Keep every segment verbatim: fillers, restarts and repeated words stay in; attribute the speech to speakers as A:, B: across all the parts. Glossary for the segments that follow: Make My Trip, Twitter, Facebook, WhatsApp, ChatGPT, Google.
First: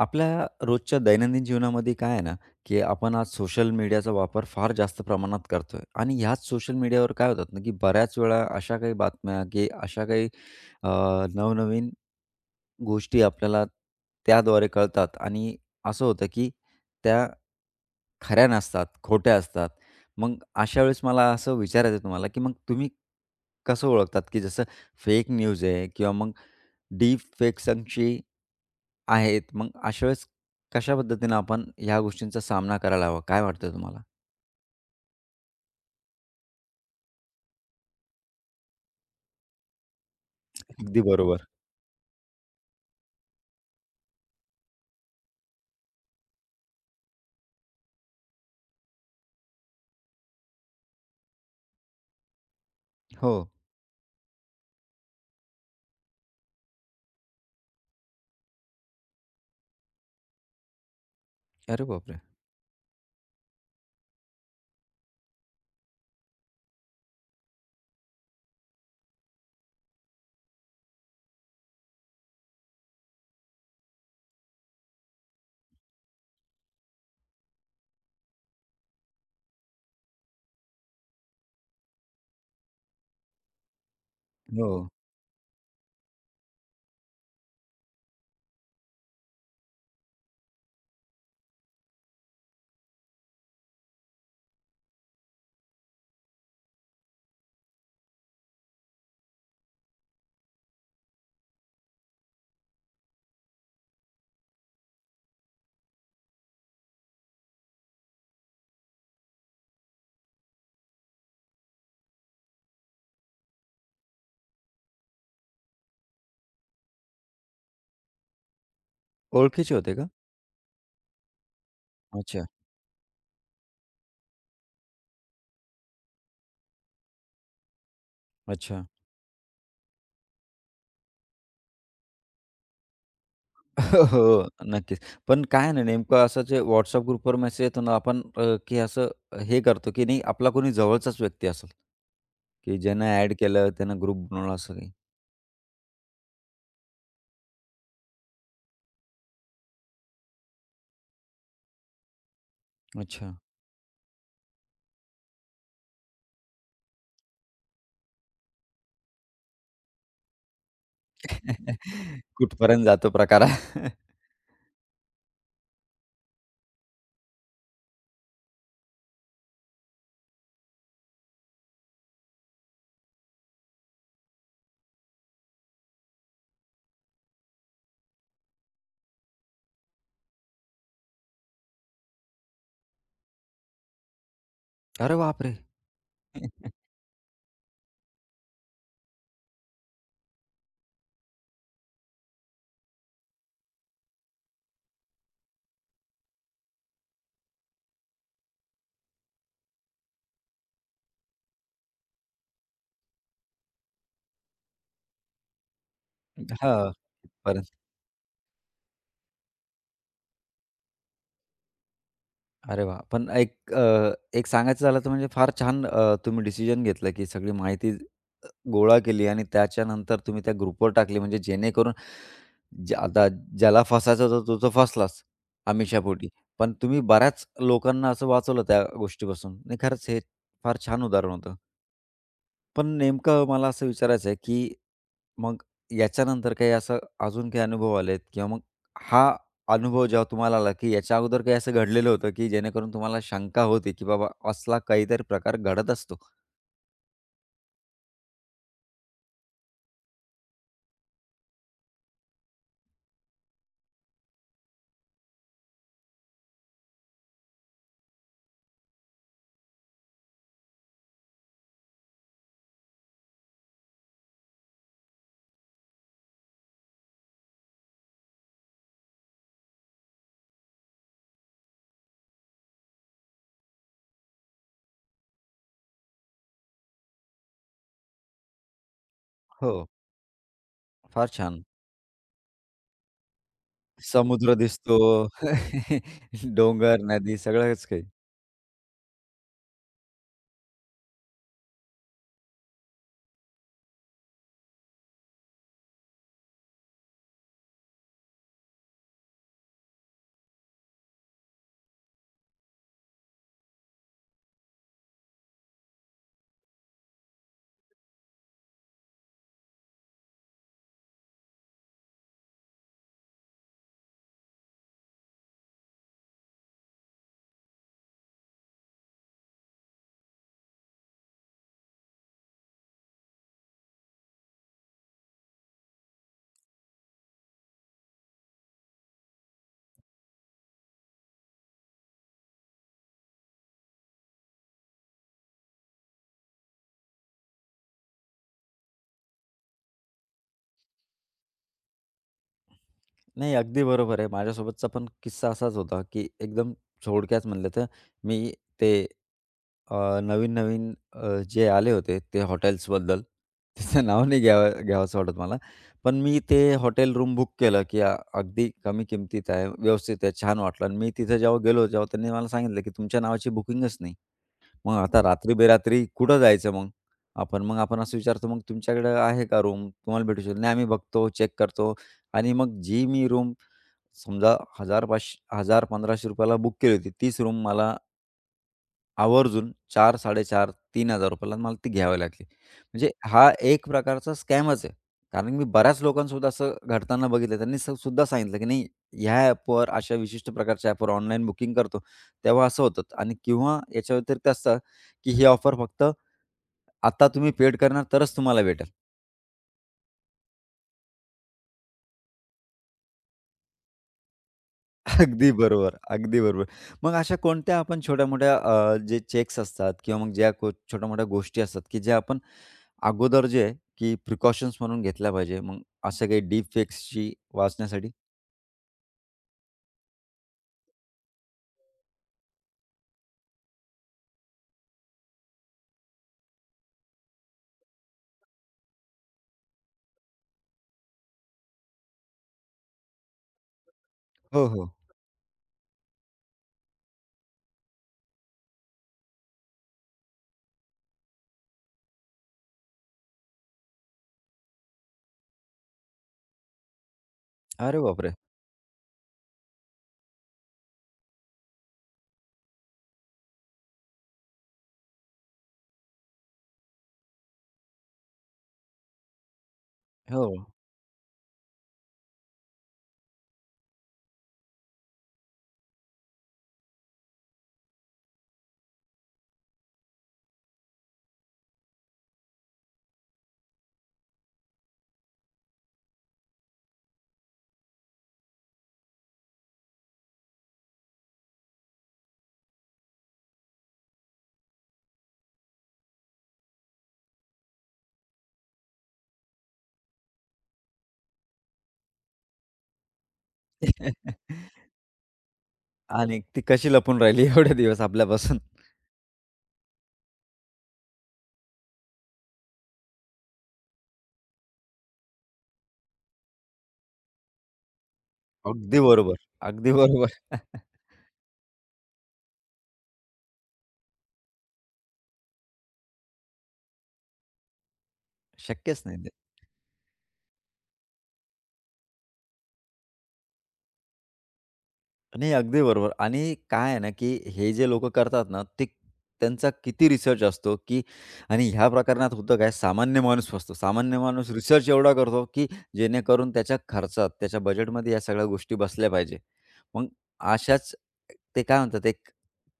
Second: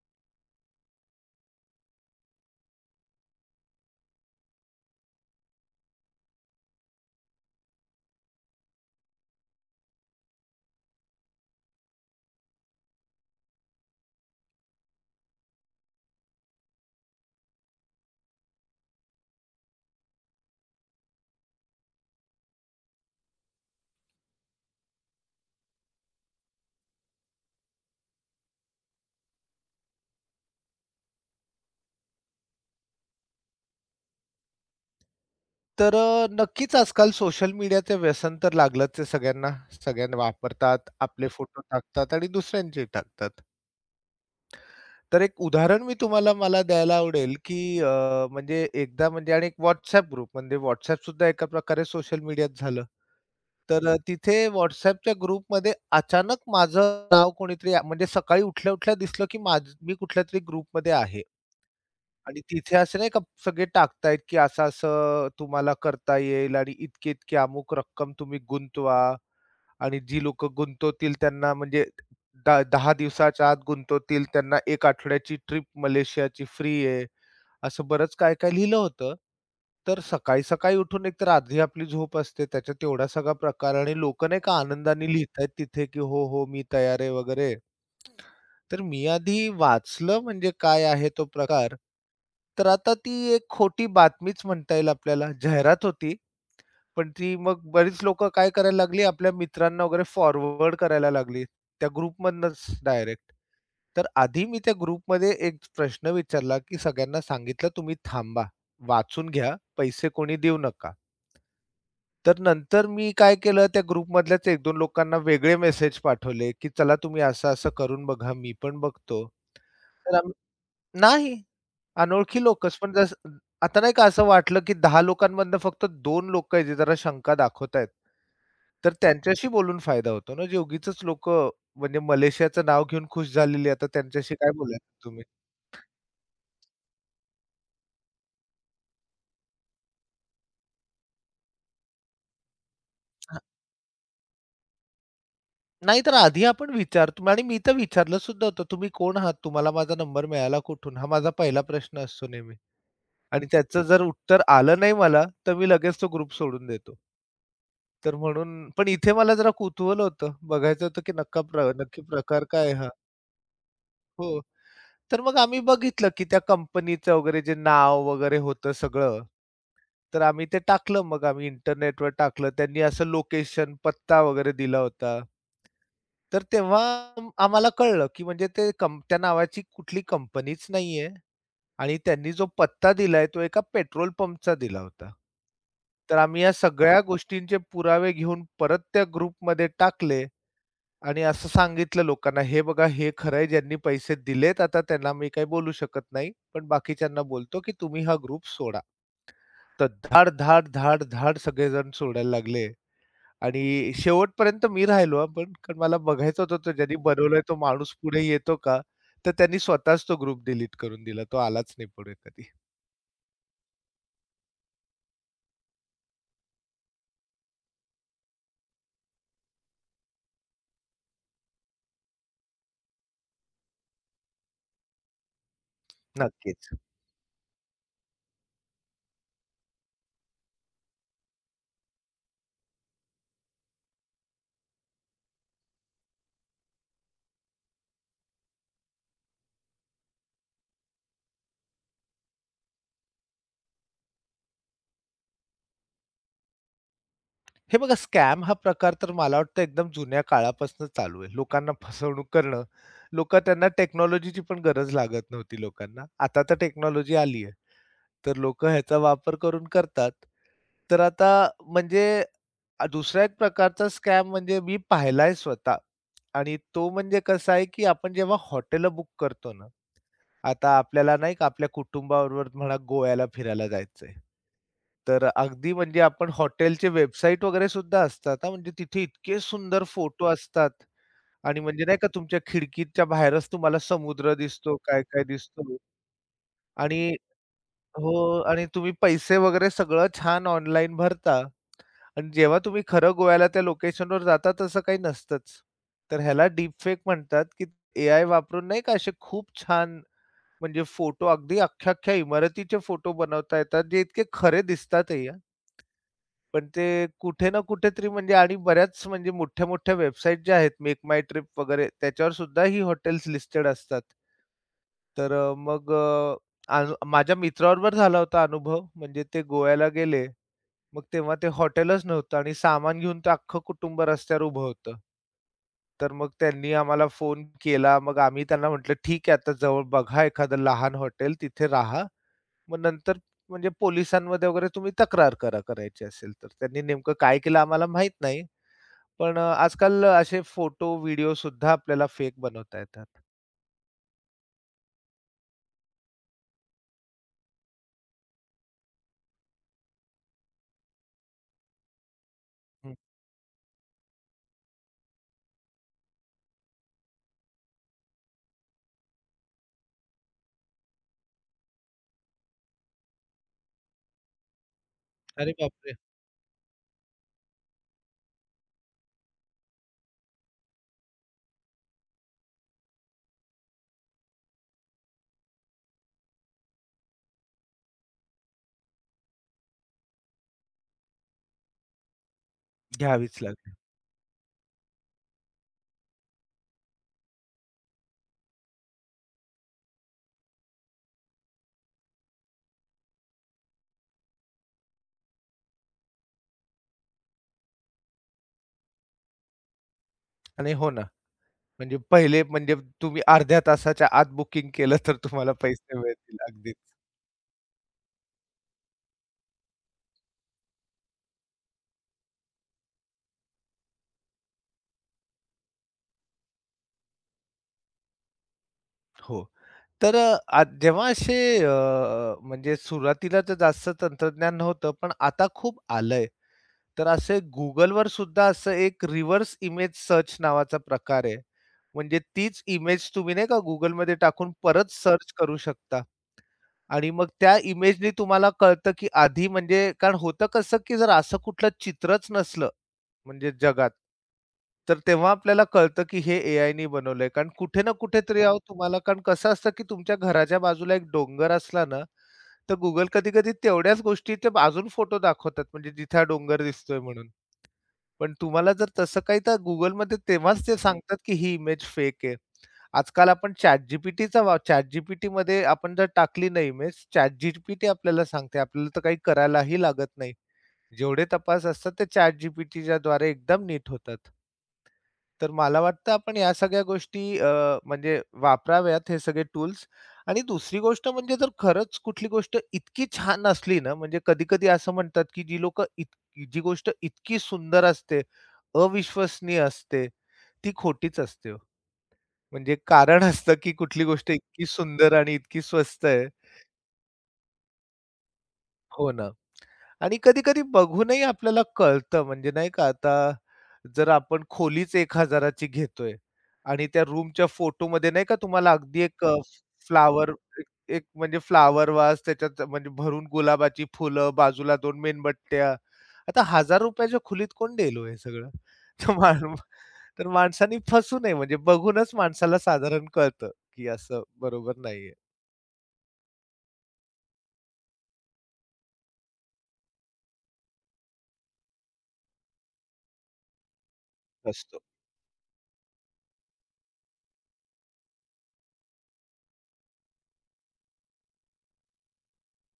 A: आपल्या रोजच्या दैनंदिन जीवनामध्ये काय आहे ना, की आपण आज सोशल मीडियाचा वापर फार जास्त प्रमाणात करतोय आणि ह्याच सोशल मीडियावर काय होतात ना, की बऱ्याच वेळा अशा काही बातम्या, की अशा काही अ, नवनवीन गोष्टी आपल्याला त्याद्वारे कळतात आणि असं होतं, की त्या खऱ्या नसतात, खोट्या असतात. मग अशा वेळेस मला असं विचारायचं आहे तुम्हाला, की मग तुम्ही कसं ओळखतात, की जसं फेक न्यूज आहे किंवा मग डीप फेक्सांची आहेत. मग अशा वेळेस कशा पद्धतीनं आपण ह्या गोष्टींचा सामना करायला हवा? काय वाटतं तुम्हाला?
B: तर अ, नक्कीच आजकाल सोशल मीडियाचं व्यसन तर लागलंच आहे सगळ्यांना. सगळ्यांना वापरतात,
A: अगदी
B: आपले
A: बरोबर.
B: फोटो टाकतात आणि दुसऱ्यांचे टाकतात. तर एक उदाहरण मी तुम्हाला मला द्यायला आवडेल, की अ, म्हणजे एकदा म्हणजे आणि एक WhatsApp ग्रुप म्हणजे WhatsApp सुद्धा एका प्रकारे सोशल मीडियात झालं.
A: हो.
B: तर अ, तिथे WhatsAppच्या ग्रुपमध्ये अचानक माझं नाव कोणीतरी आ- म्हणजे सकाळी उठल्या-उठल्या दिसलं, की माझं मी कुठल्यातरी ग्रुपमध्ये आहे.
A: अरे बापरे!
B: आणि तिथे असे नाही का सगळे टाकतायत, की असं-असं तुम्हाला करता येईल आणि इतकी-इतकी अमुक रक्कम तुम्ही गुंतवा आणि जी लोकं गुंतवतील त्यांना म्हणजे दा दहा दिवसाच्या आत गुंतवतील त्यांना एक आठवड्याची ट्रिप मलेशियाची फ्री आहे. असं बरंच काय-काय लिहिलं होतं. तर सकाळी-सकाळी उठून एकतर आधी आपली झोप असते त्याच्यात एवढा सगळा प्रकार आणि लोकं नाही का
A: हो.
B: आनंदाने लिहितायत तिथे, की "हो, हो, मी तयार आहे" वगैरे. तर मी आधी वाचलं म्हणजे काय आहे तो प्रकार, तर आता ती एक खोटी बातमीच म्हणता येईल आपल्याला. जाहिरात होती, पण ती मग बरीच लोकं काय करायला लागली, आपल्या मित्रांना वगैरे फॉरवर्ड करायला लागली, त्या ग्रुपमधनंच डायरेक्ट. तर आधी मी त्या ग्रुपमध्ये एक प्रश्न विचारला, की सगळ्यांना सांगितलं, "तुम्ही थांबा, वाचून घ्या, पैसे कोणी देऊ नका." तर नंतर मी काय केलं त्या ग्रुपमधल्याच एक दोन लोकांना वेगळे मेसेज पाठवले, की "चला तुम्ही असं-असं करून बघा, मी पण बघतो."
A: ओळखीचे होते का?
B: तर आम्ही नाही, अनोळखी
A: अच्छा,
B: लोकच. पण जसं आता नाही का असं वाटलं, की दहा लोकांमधनं फक्त दोन लोकं आहेत, जे जरा शंका दाखवतायत.
A: अच्छा.
B: तर त्यांच्याशी बोलून फायदा होतो ना, जे उगीचच लोकं म्हणजे मलेशियाचं नाव घेऊन खुश झालेली, आता
A: हो,
B: त्यांच्याशी
A: हो.
B: काय
A: नक्कीच.
B: बोलायचं तुम्ही?
A: पण काय आहे ना नेमकं असं जे WhatsApp ग्रुपवर मेसेज येतो ना आपण अ, की असं हे करतो की नाही आपला कोणी जवळचाच व्यक्ती असेल, की ज्यानं ॲड
B: हां,
A: केलं, त्यानं ग्रुप बनवला असं काही.
B: नाहीतर आधी आपण विचारतो आणि मी तर विचारलं सुद्धा होतं, "तुम्ही कोण आहात? तुम्हाला माझा नंबर मिळाला कुठून?" हा माझा पहिला प्रश्न असतो नेहमी.
A: अच्छा.
B: आणि त्याचं जर उत्तर आलं नाही मला, तर मी लगेच तो ग्रुप सोडून देतो. तर म्हणून पण इथे मला जरा कुतूहल होतं. बघायचं होतं की नक्का प्र नक्की प्रकार काय आहे
A: कुठपर्यंत
B: हा?
A: जातो प्रकार
B: हो. तर मग आम्ही बघितलं की त्या कंपनीचं वगैरे जे नाव वगैरे होतं सगळं, तर आम्ही ते टाकलं मग आम्ही इंटरनेटवर टाकलं. त्यांनी असं लोकेशन, पत्ता वगैरे दिला होता. तर तेव्हा आम- आम्हाला कळलं, की म्हणजे ते कंप त्या नावाची कुठली कंपनीच नाहीये आणि त्यांनी जो पत्ता दिलाय तो एका पेट्रोल पंपचा दिला होता.
A: अरे बापरे!
B: तर आम्ही या सगळ्या गोष्टींचे पुरावे घेऊन परत त्या ग्रुपमध्ये टाकले आणि असं सांगितलं लोकांना, "हे बघा हे खरं ज्यांनी पैसे दिलेत आता त्यांना मी काही बोलू शकत नाही, पण बाकीच्यांना बोलतो, की तुम्ही हा ग्रुप सोडा." तर धाड, धाड, धाड, धाड सगळेजण सोडायला लागले आणि शेवटपर्यंत मी राहिलो हां, पण कारण मला बघायचं होतं तो
A: हां.
B: ज्यांनी बनवलाय तो माणूस पुढे येतो का? तर त्यांनी स्वतःच तो ग्रुप डिलीट करून दिला. तो आलाच नाही पुढे कधी.
A: अरे वाह! पण एक अ, एक सांगायचं झालं तर म्हणजे फार छान अ, तुम्ही डिसिजन घेतलं, की सगळी माहिती अ, गोळा केली आणि त्याच्यानंतर तुम्ही त्या ग्रुपवर टाकली म्हणजे जेणेकरून ज्या आता ज्याला फसायचा होता तो तर फसलाच आमिषापोटी.
B: नक्कीच.
A: पण तुम्ही बऱ्याच लोकांना असं वाचवलं त्या गोष्टीपासून. नाही खरंच हे फार छान उदाहरण होतं. पण नेमकं मला असं विचारायचं आहे, की मग याच्यानंतर काही असं अजून काही अनुभव आलेत किंवा मग हा अनुभव जेव्हा तुम्हाला आला, की याच्या अगोदर काही असं घडलेलं होतं, की जेणेकरून तुम्हाला शंका होती, की बाबा असला काहीतरी प्रकार घडत असतो?
B: हे बघा स्कॅम हा प्रकार तर मला वाटतं एकदम जुन्या काळापासून चालू आहे. लोकांना फसवणूक करणं. लोकं त्यांना टेक्नॉलॉजीची पण गरज लागत नव्हती लोकांना. आता तर टेक्नॉलॉजी आली आहे. तर लोकं ह्याचा वापर करून करतात. तर आता म्हणजे अ, दुसरा एक प्रकारचा स्कॅम म्हणजे मी पाहिलाय स्वतः आणि तो म्हणजे कसा आहे, की आपण जेव्हा हॉटेल बुक करतो ना, आता आपल्याला नाही का आपल्या कुटुंबाबरोबर म्हणा गोव्याला फिरायला जायचंय. तर अगदी म्हणजे आपण हॉटेलचे वेबसाईट वगैरे सुद्धा असतात हां, म्हणजे तिथे इतके
A: हो.
B: सुंदर फोटो असतात
A: फार
B: आणि
A: छान.
B: म्हणजे नाही का तुमच्या खिडकीच्या बाहेरच तुम्हाला समुद्र
A: समुद्र
B: दिसतो,
A: दिसतो,
B: काय-काय दिसतो
A: डोंगर,
B: आणि
A: नदी सगळंच काही.
B: हो आणि तुम्ही पैसे वगैरे सगळं छान ऑनलाईन भरता आणि जेव्हा तुम्ही खरं गोव्याला त्या लोकेशनवर जाता तसं काही नसतंच. तर ह्याला डीपफेक म्हणतात, की एआय वापरून नाही का असे खूप छान म्हणजे फोटो अगदी अख्ख्या-अख्ख्या इमारतीचे फोटो बनवता येतात, जे इतके खरे दिसतातही हां. पण ते कुठे ना कुठेतरी म्हणजे आणि बऱ्याच म्हणजे मोठ्या-मोठ्या वेबसाईट ज्या आहेत Make My Trip वगैरे त्याच्यावर सुद्धा ही हॉटेल्स लिस्टेड असतात. तर अ, मग अ, अनु माझ्या मित्राबरोबर झाला होता अनुभव. म्हणजे ते गोव्याला गेले. मग तेव्हा ते हॉटेलच नव्हतं आणि सामान घेऊन ते अख्खं कुटुंब रस्त्यावर उभं होतं. तर मग त्यांनी आम्हाला फोन केला. मग आम्ही त्यांना म्हटलं, "ठीक आहे, आता जवळ बघा एखादं लहान हॉटेल, तिथे राहा. मग नंतर म्हणजे पोलिसांमध्ये वगैरे तुम्ही तक्रार करा, करायची असेल तर." त्यांनी नेमकं काय केलं आम्हाला माहीत नाही. पण अ, आजकाल असे फोटो, व्हिडिओ सुद्धा आपल्याला फेक बनवता येतात.
A: नाही, अगदी बरोबर आहे. माझ्यासोबतचा पण किस्सा असाच होता, की एकदम थोडक्यात म्हणलं तर मी ते अ, नवीन-नवीन अ, जे आले होते ते
B: हं.
A: हॉटेल्सबद्दल, त्याचं नाव नाही घ्यावं घ्यावंसं वाटत मला. पण मी ते हॉटेल रूम बुक केलं, की अ, अगदी कमी किमतीत आहे, व्यवस्थित आहे, छान वाटलं आणि मी तिथे जेव्हा गेलो, जेव्हा त्यांनी मला सांगितलं, की तुमच्या नावाची बुकिंगच नाही. मग आता
B: अरे
A: रात्री
B: बापरे!
A: बेरात्री कुठं जायचं मग? आपण मग आपण असं विचारतो, "मग तुमच्याकडे आहे का रूम? तुम्हाला भेटू शकेल?" "नाही, आम्ही बघतो, चेक करतो." आणि मग जी मी रूम समजा हजार पाचश ₹एक हजार-पंधराशे ला बुक केली होती, तीच रूम मला आवर्जून चार साडे चार ₹तीन हजार ला मला ती घ्यावी लागली. म्हणजे
B: घ्यावीच
A: हा
B: लागली
A: एक प्रकारचा स्कॅमच आहे. कारण मी बऱ्याच लोकांसोबत असं घडताना बघितलं. त्यांनी स सुद्धा सांगितलं, की "नाही, ह्या ॲपवर, अशा विशिष्ट प्रकारच्या ॲपवर ऑनलाईन बुकिंग करतो, तेव्हा असं होतं." आणि किंवा याच्या व्यतिरिक्त असतं, की "ही ऑफर फक्त आता तुम्ही पेड करणार तरच तुम्हाला भेटेल."
B: आणि हो ना. म्हणजे पहिले म्हणजे तुम्ही अर्ध्या तासाच्या आत बुकिंग केलं तर
A: अगदी
B: तुम्हाला पैसे
A: बरोबर,
B: मिळतील
A: अगदी बरोबर.
B: अगदीच.
A: मग अशा कोणत्या आपण छोट्या-मोठ्या अ, जे चेक्स असतात किंवा मग ज्या को छोट्या-मोठ्या गोष्टी असतात, की ज्या आपण अगोदर जे आहे, की प्रिकॉशन्स म्हणून घेतल्या पाहिजे. मग असं काही डीप फेक्सची वाचण्यासाठी?
B: हो. तर अ, आ जेव्हा असे अ, म्हणजे सुरुवातीला तर जास्त तंत्रज्ञान नव्हतं, पण आता खूप आलंय. तर असे Googleवर सुद्धा असं एक रिव्हर्स इमेज सर्च नावाचा प्रकार आहे. म्हणजे तीच इमेज तुम्ही नाही का Googleमध्ये टाकून
A: हो, हो.
B: परत सर्च करू शकता आणि मग त्या इमेजनी तुम्हाला कळतं, की आधी म्हणजे कारण होतं कसं, की जर असं कुठलं चित्रच नसलं म्हणजे जगात. तर तेव्हा आपल्याला कळतं, की हे ए आय नी बनवलंय. कारण कुठे ना
A: अरे बापरे!
B: कुठेतरी हां. अहो तुम्हाला कारण कसं असतं, की तुमच्या घराच्या बाजूला एक डोंगर असला ना, तर Google कधी-कधी तेवढ्याच गोष्टी ते अजून फोटो दाखवतात, म्हणजे जिथे हा डोंगर दिसतोय म्हणून. पण तुम्हाला जर तसं काही तर Googleमध्ये
A: हो.
B: तेव्हाच ते सांगतात, की ही इमेज फेक आहे. आजकाल आपण ChatGPTचा वा ChatGPTमध्ये आपण जर टाकली ना इमेज, ChatGPT आपल्याला सांगते. आपल्याला तर काही करायलाही लागत नाही. जेवढे तपास असतात ते ChatGPTच्याद्वारे एकदम नीट होतात. तर मला वाटतं आपण या सगळ्या गोष्टी अ, म्हणजे वापराव्यात हे सगळे टूल्स. आणि दुसरी गोष्ट म्हणजे जर खरंच कुठली गोष्ट इतकी छान असली ना, म्हणजे कधी-कधी असं म्हणतात, की जी लोकं इतकी जी गोष्ट इतकी सुंदर असते, अविश्वसनीय असते, ती खोटीच असते हो. म्हणजे कारण असतं, की कुठली गोष्ट इतकी सुंदर आणि इतकी स्वस्त आहे.
A: आणि ती कशी लपून राहिली एवढे दिवस आपल्यापासून?
B: हो ना. आणि कधी-कधी बघूनही आपल्याला कळतं म्हणजे नाही का आता जर आपण खोलीच एक हजार ची घेतोय आणि त्या रूमच्या फोटोमध्ये नाही का तुम्हाला अगदी
A: अगदी
B: एक अ,
A: बरोबर, अगदी
B: फ्लॉवर
A: बरोबर.
B: एक एक म्हणजे फ्लॉवर वास त्याच्यात म्हणजे भरून गुलाबाची फुलं, बाजूला दोन मेणबत्त्या. आता ₹एक हजार रुपयांच्या च्या खोलीत कोण देईल हो हे सगळं?
A: शक्यच
B: तर
A: नाही ते.
B: माण तर माणसाने फसू नये म्हणजे बघूनच माणसाला साधारण कळतं, की असं बरोबर नाहीये.
A: नाही, अगदी बरोबर आणि काय आहे ना, की हे जे लोकं करतात ना, ते त्यांचा किती रिसर्च असतो, की आणि ह्या प्रकरणात होतं काय, सामान्य माणूस फसतो. सामान्य माणूस
B: असतो.
A: रिसर्च एवढा करतो, की जेणेकरून त्याच्या खर्चात, त्याच्या बजेटमध्ये या सगळ्या गोष्टी बसल्या पाहिजे. मग अशाच ते काय म्हणतात, एक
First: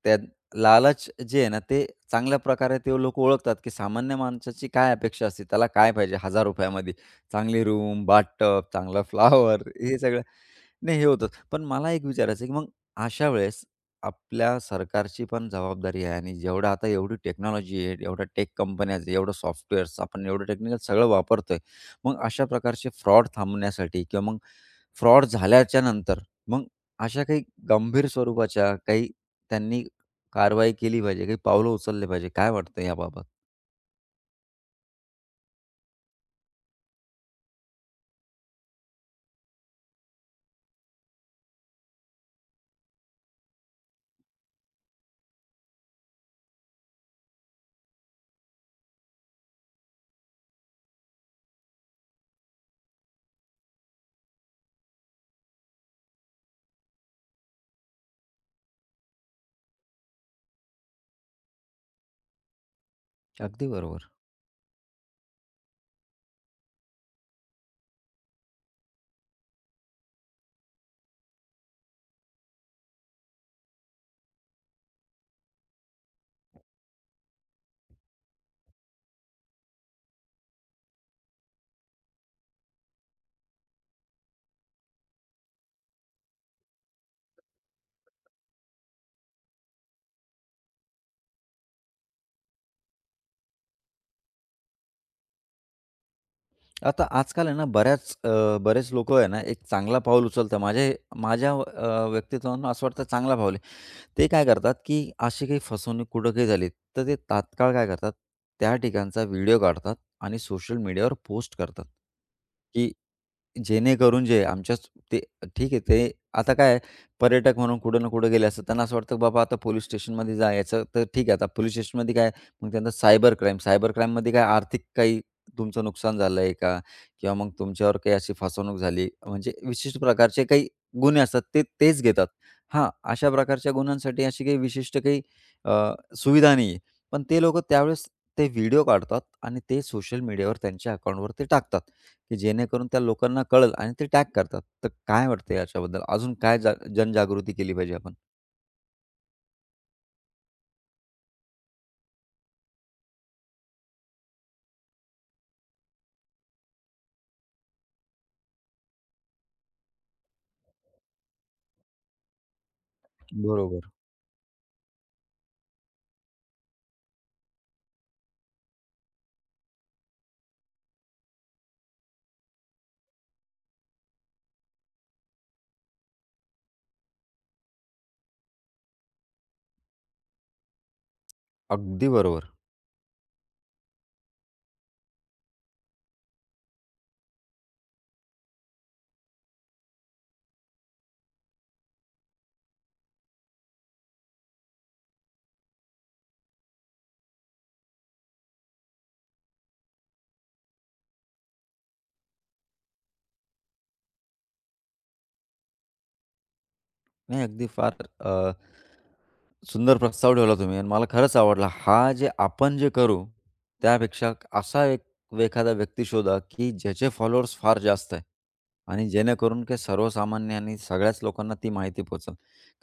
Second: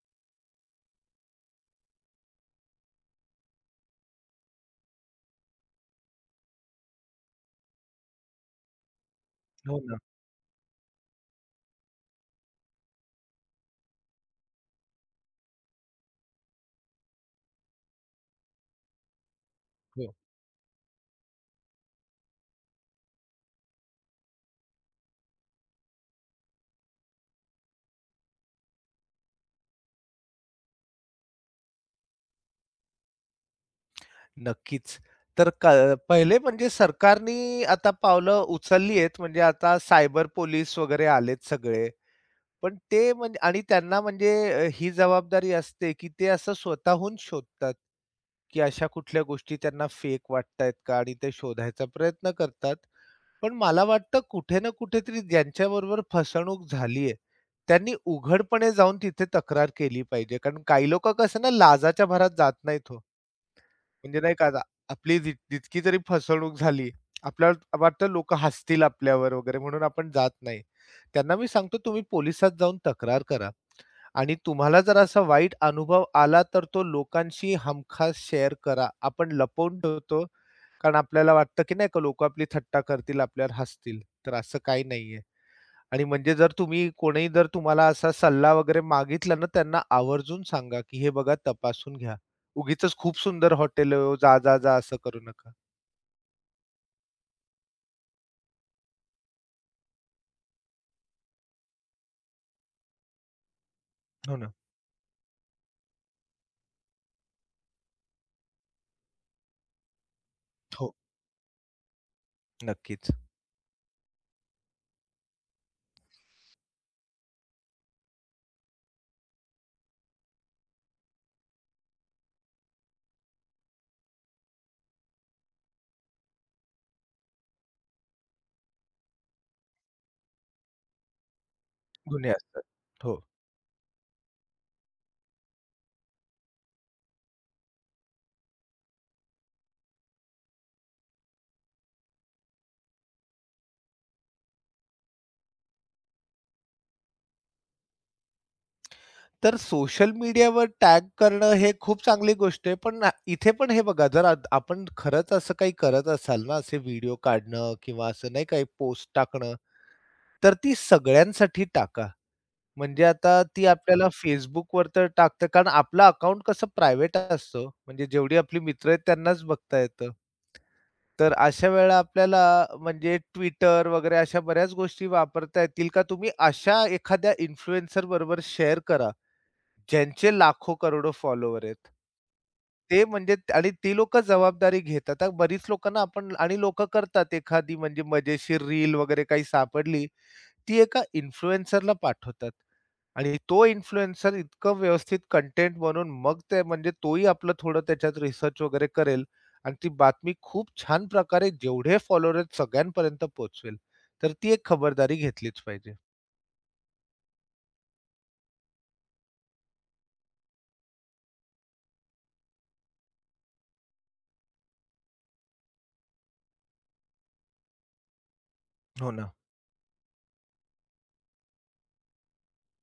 A: त्या लालच जे आहे ना, ते चांगल्या प्रकारे ते लोकं ओळखतात, की सामान्य माणसाची काय अपेक्षा असते, त्याला काय पाहिजे ₹एक हजार मध्ये चांगली रूम, बाथटब, चांगला फ्लॉवर
B: हो ना.
A: हे सगळं नाही, हे होतं. पण मला एक विचारायचं आहे, की मग अशा वेळेस आपल्या सरकारची पण जबाबदारी आहे आणि जेवढं आता एवढी टेक्नॉलॉजी आहे, एवढ्या टेक कंपन्याज आहे, एवढं सॉफ्टवेअर्स
B: हो.
A: आपण एवढं टेक्निकल सगळं वापरतोय. मग अशा प्रकारचे फ्रॉड थांबण्यासाठी किंवा मग फ्रॉड झाल्याच्या नंतर मग अशा काही गंभीर स्वरूपाच्या काही त्यांनी कारवाई केली पाहिजे, काही पावलं उचलले पाहिजे. काय वाटतं याबाबत?
B: नक्कीच. तर क पहिले म्हणजे सरकारनी आता पावलं उचलली आहेत. म्हणजे आता सायबर पोलीस वगैरे आलेत सगळे. पण ते म्हणजे आणि त्यांना म्हणजे अ, ही जबाबदारी असते, की ते असं स्वतःहून शोधतात, की अशा कुठल्या गोष्टी त्यांना फेक वाटतायत का? आणि ते शोधायचा प्रयत्न करतात. पण मला वाटतं कुठे ना कुठेतरी ज्यांच्याबरोबर फसवणूक झालीये, त्यांनी उघडपणे जाऊन तिथे तक्रार केली पाहिजे. कारण काही लोकं कसं ना लाजाच्या भरात जात नाहीत हो.
A: अगदी बरोबर.
B: म्हणजे नाही का आता आपली जी जितकी जरी फसवणूक झाली, आपल्याला वाटतं लोकं हसतील आपल्यावर वगैरे म्हणून आपण जात नाही. त्यांना मी सांगतो तुम्ही पोलिसात जाऊन तक्रार करा आणि तुम्हाला जर असा वाईट अनुभव आला तर तो लोकांशी हमखास शेअर करा. आपण लपवून ठेवतो कारण आपल्याला वाटतं, की नाही का लोकं आपली थट्टा करतील, आपल्यावर हसतील. तर असं काही नाहीये. आणि म्हणजे जर तुम्ही कोणी जर तुम्हाला असा सल्ला वगैरे मागितला ना, त्यांना आवर्जून सांगा, की "हे बघा तपासून घ्या. उगीचच खूप सुंदर हॉटेल आहे ओ, जा, जा, जा असं करू नका."
A: आता आजकाल आहे ना बऱ्याच अ, बरेच लोकं आहे ना, एक चांगला पाऊल उचलतात. माझे माझ्या अ, व्यक्तित्वानं असं वाटतं चांगला पाऊल आहे. ते
B: हो
A: काय
B: ना.
A: करतात, की अशी काही फसवणूक कुठं काही झाली, तर ते तात्काळ काय करतात, त्या ठिकाणचा व्हिडिओ काढतात आणि सोशल
B: हो.
A: मीडियावर पोस्ट करतात, की
B: नक्कीच.
A: जेणेकरून जे आमच्याच ते ठीक आहे, ते आता काय आहे, पर्यटक म्हणून कुठं ना कुठं गेले असतात. त्यांना असं वाटतं, की बाबा आता पोलीस स्टेशनमध्ये जायचं तर ठीक आहे. आता पोलीस स्टेशनमध्ये काय, मग त्यांना सायबर क्राईम, सायबर क्राईममध्ये काय आर्थिक काही तुमचं नुकसान झालं आहे का? किंवा मग तुमच्यावर काही अशी फसवणूक झाली, म्हणजे विशिष्ट प्रकारचे काही गुन्हे असतात, ते तेच घेतात.
B: गुन्हे असतात.
A: हां,
B: हो.
A: अशा प्रकारच्या गुन्ह्यांसाठी अशी काही विशिष्ट काही अ, सुविधा नाही आहे. पण ते लोकं त्यावेळेस ते व्हिडिओ काढतात आणि ते सोशल मीडियावर त्यांच्या अकाउंटवर ते टाकतात, की जेणेकरून त्या लोकांना कळेल आणि ते टॅग करतात. तर काय वाटतं याच्याबद्दल? अजून काय जा जनजागृती केली पाहिजे आपण?
B: तर सोशल मीडियावर टॅग करणं हे खूप चांगली गोष्ट आहे. पण अ, इथे पण हे बघा जर आत आपण खरंच असं काही करत असाल ना, असे व्हिडिओ काढणं किंवा असं नाही का पोस्ट टाकणं, तर ती सगळ्यांसाठी टाका. म्हणजे आता ती
A: बरोबर.
B: आपल्याला Facebookवर तर टाकतं कारण आपलं अकाउंट कसं प्रायव्हेट असतं. म्हणजे जेवढी आपली मित्र आहेत त्यांनाच बघता येतं. तर अशा वेळेला आपल्याला म्हणजे Twitter वगैरे अशा बऱ्याच गोष्टी वापरता येतील का तुम्ही अशा एखाद्या इन्फ्लुएन्सर बरोबर शेअर करा, ज्यांचे लाखो करोडो फॉलोवर आहेत.
A: अगदी बरोबर.
B: ते म्हणजे त- आणि ती लोकं जबाबदारी घेतात. आता बरीच लोकांना आपण आणि लोकं करतात एखादी म्हणजे मजेशीर रील वगैरे काही सापडली ती एका इन्फ्लुएन्सरला पाठवतात आणि तो इन्फ्लुएन्सर इतकं व्यवस्थित कंटेंट बनवून मग ते म्हणजे तोही आपलं थोडं त्याच्यात रिसर्च वगैरे करेल आणि ती बातमी खूप छान प्रकारे जेवढे फॉलोअर आहेत सगळ्यांपर्यंत पोहोचवेल. तर ती एक खबरदारी घेतलीच पाहिजे.
A: नाही, अगदी फार अ, सुंदर प्रस्ताव ठेवला तुम्ही आणि मला खरंच आवडला. हा जे आपण जे करू, त्यापेक्षा असा एक एखादा व्यक्ती शोधा, की ज्याचे फॉलोअर्स फार जास्त आहे आणि
B: हो ना,
A: जेणेकरून की सर्वसामान्य आणि सगळ्याच लोकांना ती माहिती पोहोचल.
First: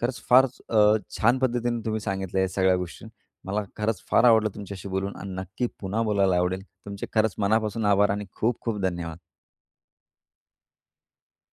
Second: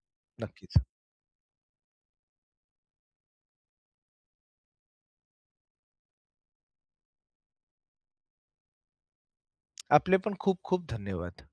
A: खरंच फार
B: नक्कीच.
A: अ, छान पद्धतीने तुम्ही सांगितल्या या सगळ्या गोष्टी. मला खरंच फार आवडलं तुमच्याशी बोलून आणि नक्की पुन्हा बोलायला आवडेल. तुमचे खरंच मनापासून आभार आणि खूप खूप धन्यवाद.
B: आपले पण खूप खूप धन्यवाद.